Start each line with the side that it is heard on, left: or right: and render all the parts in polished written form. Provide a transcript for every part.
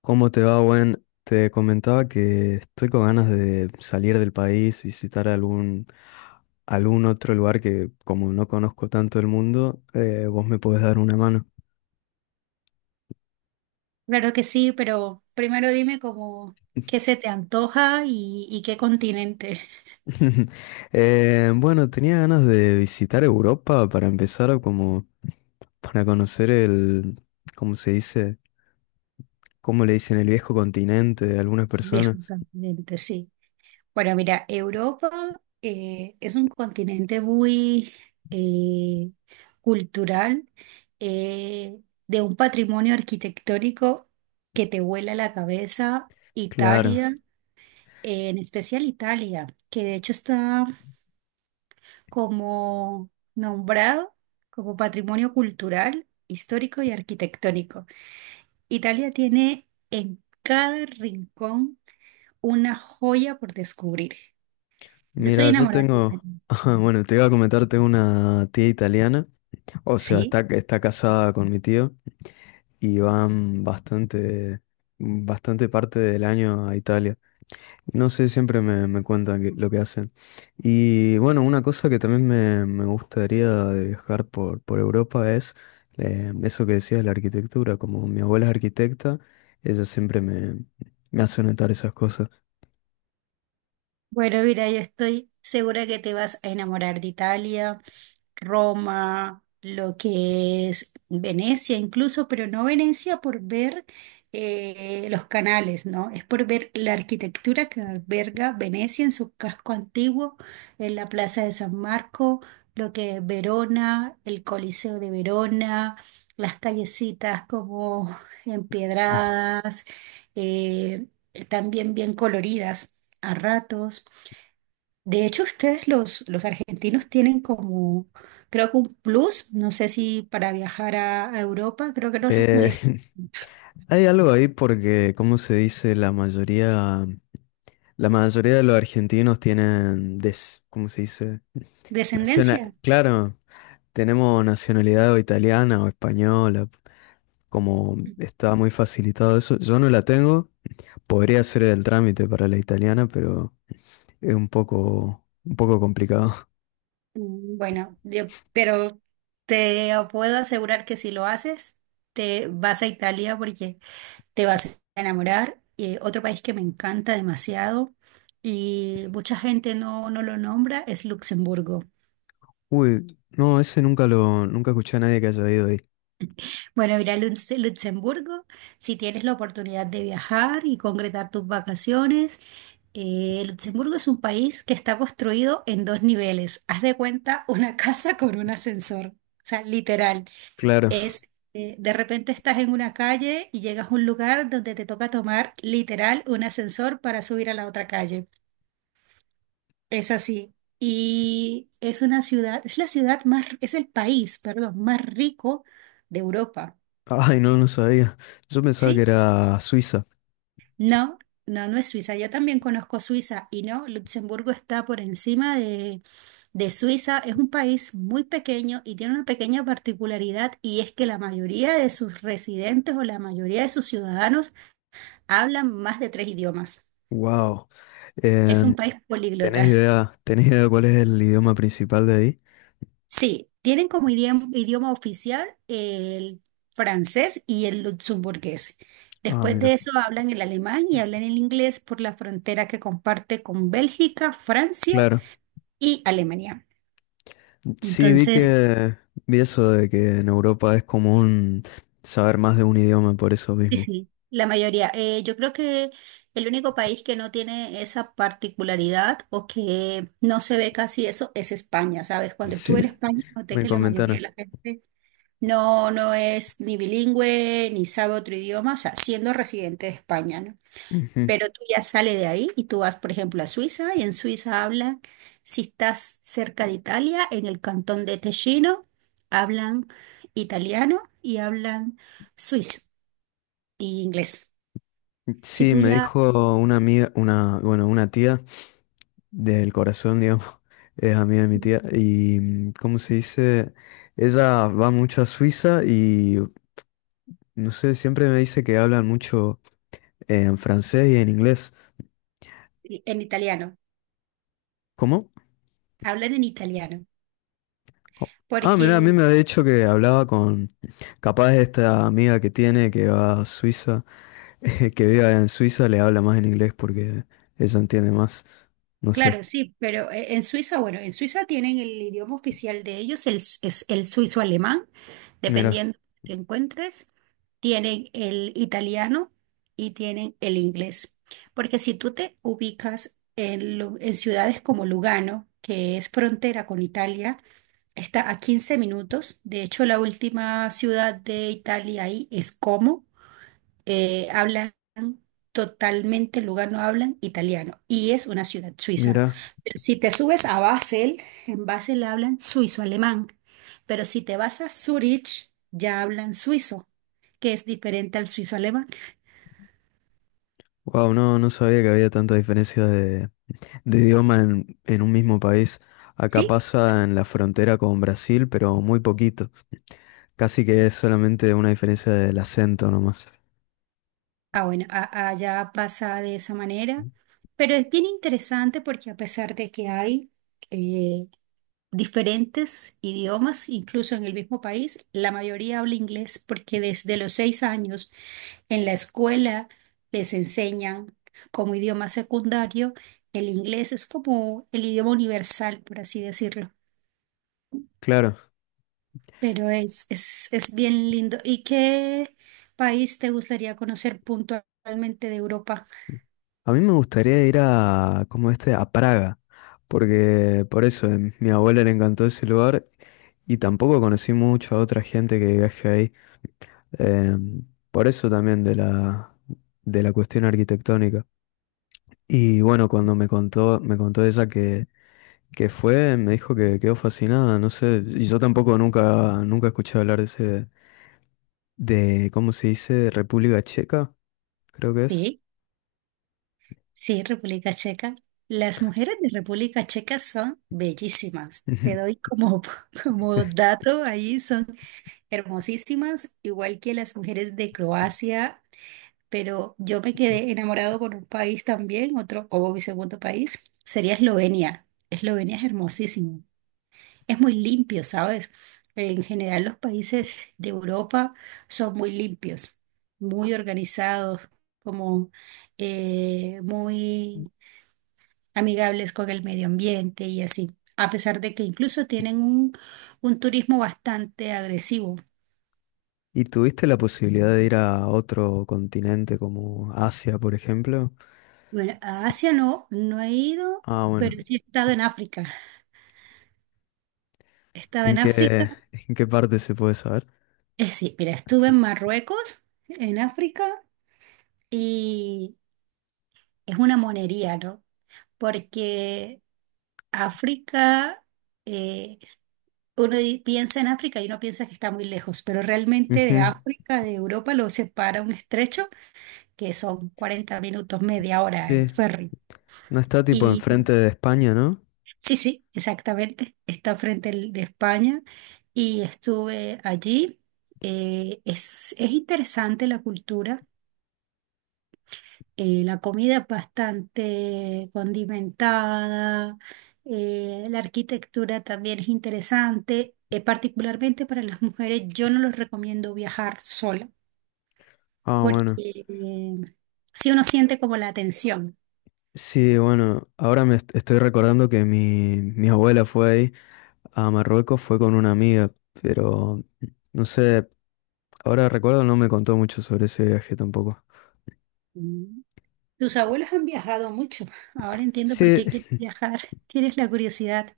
left: ¿Cómo te va, Gwen? Te comentaba que estoy con ganas de salir del país, visitar algún otro lugar que como no conozco tanto el mundo, vos me podés dar una mano.
right: Claro que sí, pero primero dime como qué se te antoja y qué continente.
left: Bueno, tenía ganas de visitar Europa para empezar, como para conocer el, ¿cómo se dice? ¿Cómo le dicen el viejo continente de algunas
right: Viejo
left: personas?
right: continente, sí. Bueno, mira, Europa es un continente muy eh, cultural, eh, de un patrimonio arquitectónico que te vuela la cabeza.
left: Claro.
right: Italia, en especial Italia, que de hecho está como nombrado como patrimonio cultural, histórico y arquitectónico. Italia tiene en cada rincón una joya por descubrir. Yo soy
left: Mira, yo
right: enamorada de
left: tengo,
right: Italia.
left: ajá, bueno, te iba a comentar, tengo una tía italiana. O sea,
right: Sí.
left: está casada con mi tío y van bastante parte del año a Italia. No sé, siempre me cuentan que- lo que hacen. Y bueno, una cosa que también me gustaría de viajar por Europa es eso que decías, la arquitectura. Como mi abuela es arquitecta, ella siempre me, me hace notar esas cosas.
right: Bueno, mira, yo estoy segura que te vas a enamorar de Italia, Roma, lo que es Venecia incluso, pero no Venecia por ver los canales, ¿no? Es por ver la arquitectura que alberga Venecia en su casco antiguo, en la Plaza de San Marco, lo que es Verona, el Coliseo de Verona, las callecitas como empedradas, eh, también bien coloridas a ratos. De hecho, ustedes los argentinos tienen como, creo que un plus, no sé si para viajar a Europa, creo que no los
left: Eh,
right: molesta.
left: Hay algo ahí porque, como se dice, la mayoría de los argentinos tienen, des, ¿cómo se dice? Naciona-
right: Descendencia.
left: claro, tenemos nacionalidad o italiana o española, como está muy facilitado eso. Yo no la tengo, podría hacer el trámite para la italiana, pero es un poco complicado.
right: Bueno, yo- pero te puedo asegurar que si lo haces, te vas a Italia porque te vas a enamorar. Otro país que me encanta demasiado y mucha gente no lo nombra es Luxemburgo.
left: Uy, no, ese nunca lo, nunca escuché a nadie que haya ido ahí.
right: Bueno, ir a Lutz- Luxemburgo, si tienes la oportunidad de viajar y concretar tus vacaciones. Luxemburgo es un país que está construido en dos niveles. Haz de cuenta una casa con un ascensor. O sea, literal.
left: Claro.
right: Es, de repente estás en una calle y llegas a un lugar donde te toca tomar literal un ascensor para subir a la otra calle. Es así. Y es una ciudad, es la ciudad más, es el país, perdón, más rico de Europa.
left: Ay, no, no sabía. Yo pensaba que
right: ¿Sí?
left: era Suiza.
right: No, no, no es Suiza. Yo también conozco Suiza y no, Luxemburgo está por encima de Suiza. Es un país muy pequeño y tiene una pequeña particularidad y es que la mayoría de sus residentes o la mayoría de sus ciudadanos hablan más de tres idiomas.
left: Wow.
right: Es un país políglota.
left: Tenés idea de cuál es el idioma principal de ahí?
right: Sí, tienen como idioma oficial el francés y el luxemburgués.
left: Ah,
right: Después de
left: mira.
right: eso hablan el alemán y hablan el inglés por la frontera que comparte con Bélgica, Francia
left: Claro.
right: y Alemania.
left: Sí, vi
right: Entonces,
left: que vi eso de que en Europa es común saber más de un idioma por eso
right: sí,
left: mismo.
right: sí, la mayoría. Yo creo que el único país que no tiene esa particularidad o que no se ve casi eso es España, ¿sabes? Cuando estuve en
left: Sí,
right: España noté
left: me
right: que la mayoría de
left: comentaron.
right: la gente no es ni bilingüe ni sabe otro idioma, o sea, siendo residente de España, ¿no?
left: Ujú.
right: Pero tú ya sales de ahí y tú vas, por ejemplo, a Suiza y en Suiza hablan, si estás cerca de Italia, en el cantón de Ticino, hablan italiano y hablan suizo y inglés. Si
left: Sí,
right: tú
left: me
right: ya
left: dijo una amiga, una, bueno, una tía del corazón, digamos, es amiga de mi tía y ¿cómo se dice? Ella va mucho a Suiza y no sé, siempre me dice que hablan mucho en francés y en inglés.
right: en italiano,
left: ¿Cómo?
right: hablan en italiano,
left: Ah, mirá, a mí
right: porque.
left: me había dicho que hablaba con capaz esta amiga que tiene que va a Suiza, que vive en Suiza, le habla más en inglés porque ella entiende más. No sé.
right: Claro, sí, pero en Suiza, bueno, en Suiza tienen el idioma oficial de ellos, el, s- es el suizo alemán,
left: Mira,
right: dependiendo de lo que encuentres, tienen el italiano y tienen el inglés. Porque si tú te ubicas en, lu- en ciudades como Lugano, que es frontera con Italia, está a 15 minutos. De hecho, la última ciudad de Italia ahí es Como. Hablan totalmente, Lugano hablan italiano y es una ciudad suiza.
left: mira,
right: Si te subes a Basel, en Basel hablan suizo-alemán, pero si te vas a Zurich, ya hablan suizo, que es diferente al suizo-alemán.
left: wow, no, no sabía que había tanta diferencia de idioma en un mismo país. Acá
right: Sí,
left: pasa en la frontera con Brasil, pero muy poquito. Casi que es solamente una diferencia del acento nomás.
right: ah, bueno, a- allá pasa de esa manera, pero es bien interesante porque a pesar de que hay eh, diferentes idiomas, incluso en el mismo país, la mayoría habla inglés porque desde los 6 años en la escuela les enseñan como idioma secundario, el inglés es como el idioma universal, por así decirlo,
left: Claro.
right: pero es bien lindo. ¿Y qué país te gustaría conocer puntualmente de Europa?
left: A mí me gustaría ir a, como este, a Praga, porque por eso a mi abuela le encantó ese lugar y tampoco conocí mucho a otra gente que viaje ahí, eh, por eso también de la cuestión arquitectónica. Y bueno, cuando me contó ella que fue, me dijo que quedó fascinada, no sé, y yo tampoco nunca, nunca escuché hablar de ese, de, ¿cómo se dice? República Checa, creo que es.
right: Sí, sí, República Checa. Las mujeres de República Checa son bellísimas. Te doy como, como dato ahí, son hermosísimas, igual que las mujeres de Croacia, pero yo me quedé enamorado con un país también, otro como mi segundo país, sería Eslovenia. Eslovenia es hermosísimo, es muy limpio, ¿sabes? En general los países de Europa son muy limpios, muy organizados, como muy amigables con el medio ambiente y así, a pesar de que incluso tienen un turismo bastante agresivo.
left: ¿Y tuviste la posibilidad de ir a otro continente como Asia, por ejemplo?
right: Bueno, a Asia no, no he ido,
left: Ah, bueno.
right: pero sí he estado en África. He estado en África.
left: En qué parte se puede saber?
right: Sí, mira, estuve en Marruecos, en África, y es una monería, ¿no? Porque África, eh, uno di- piensa en África y uno piensa que está muy lejos, pero realmente de
left: Ujú.
right: África, de Europa, lo separa un estrecho que son 40 minutos, media hora en
left: Sí.
right: ferry.
left: No está tipo
right: Y
left: enfrente de España, ¿no?
right: sí, sí, exactamente, está frente al- de España y estuve allí. Es interesante la cultura. La comida es bastante condimentada, la arquitectura también es interesante. Particularmente para las mujeres, yo no les recomiendo viajar sola
left: Ah, bueno.
right: porque si uno siente como la tensión.
left: Sí, bueno. Ahora me est- estoy recordando que mi abuela fue ahí a Marruecos, fue con una amiga, pero no sé, ahora recuerdo no me contó mucho sobre ese viaje tampoco.
right: Mm. Tus abuelos han viajado mucho, ahora entiendo por
left: Sí,
right: qué quieres viajar, tienes la curiosidad.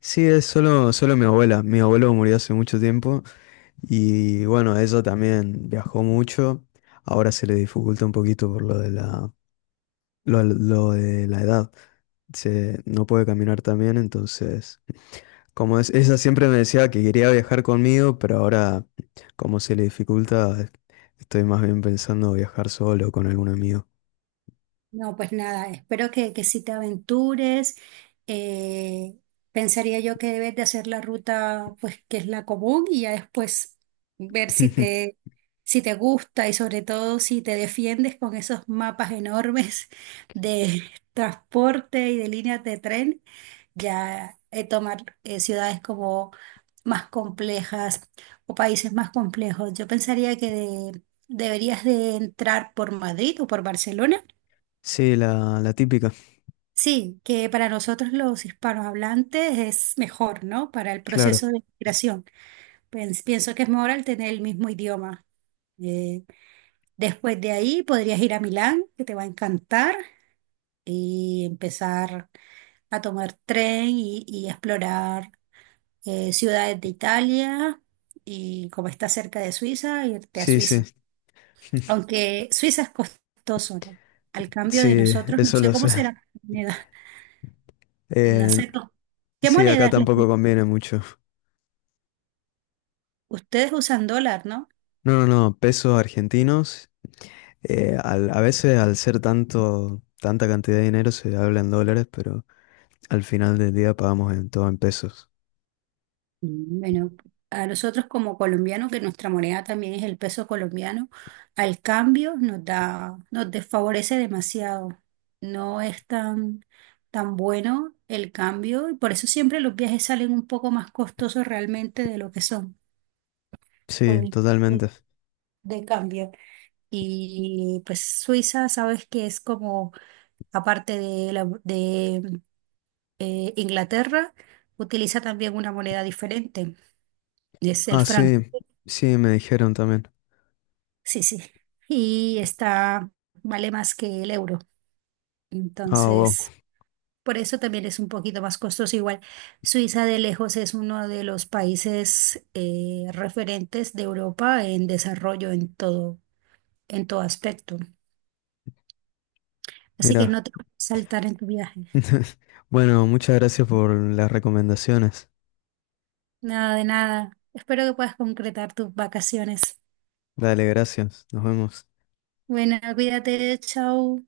left: sí, es solo, solo mi abuela. Mi abuelo murió hace mucho tiempo. Y bueno, eso también viajó mucho. Ahora se le dificulta un poquito por lo de la edad. Se, no puede caminar tan bien, entonces, como es, ella siempre me decía que quería viajar conmigo, pero ahora, como se le dificulta, estoy más bien pensando viajar solo o con algún amigo.
right: No, pues nada, espero que si te aventures, eh, pensaría yo que debes de hacer la ruta, pues que es la común y ya después ver si te, si te gusta y sobre todo si te defiendes con esos mapas enormes de transporte y de líneas de tren, ya tomar ciudades como más complejas o países más complejos. Yo pensaría que de- deberías de entrar por Madrid o por Barcelona.
left: Sí, la típica,
right: Sí, que para nosotros los hispanohablantes es mejor, ¿no? Para el
left: claro.
right: proceso de migración. Pens- pienso que es mejor al tener el mismo idioma. Eh, Después de ahí podrías ir a Milán, que te va a encantar, y empezar a tomar tren y explorar ciudades de Italia y como está cerca de Suiza, irte a
left: Sí, sí,
right: Suiza. Aunque Suiza es costoso, ¿no? Al cambio de
left: sí,
right: nosotros, no
left: eso
right: sé
left: lo
right: cómo
left: sé.
right: será la moneda. No
left: Eh,
right: sé cómo- ¿Qué
left: sí, acá
right: moneda es la?
left: tampoco conviene mucho.
right: Ustedes usan dólar, ¿no?
left: No, no, no, pesos argentinos. Al- a veces al ser tanto, tanta cantidad de dinero se habla en dólares, pero al final del día pagamos en todo en pesos.
right: Bueno, a nosotros como colombianos, que nuestra moneda también es el peso colombiano, al cambio nos da, nos desfavorece demasiado. No es tan bueno el cambio y por eso siempre los viajes salen un poco más costosos realmente de lo que son por
left: Sí,
right: el tipo
left: totalmente.
right: de cambio. Y pues Suiza, sabes que es como, aparte de, la- de Inglaterra, utiliza también una moneda diferente. Es el
left: Ah,
right: franco,
left: sí, sí, me dijeron también.
right: sí, sí. Y está, vale más que el euro.
left: Ah, wow,
right: Entonces, por eso también es un poquito más costoso. Igual, Suiza de lejos es uno de los países referentes de Europa en desarrollo en todo aspecto. Así que
left: mira.
right: no te puedes saltar en tu viaje.
left: Bueno, muchas gracias por las recomendaciones.
right: Nada de nada. Espero que puedas concretar tus vacaciones.
left: Dale, gracias. Nos vemos.
right: Bueno, cuídate, chao.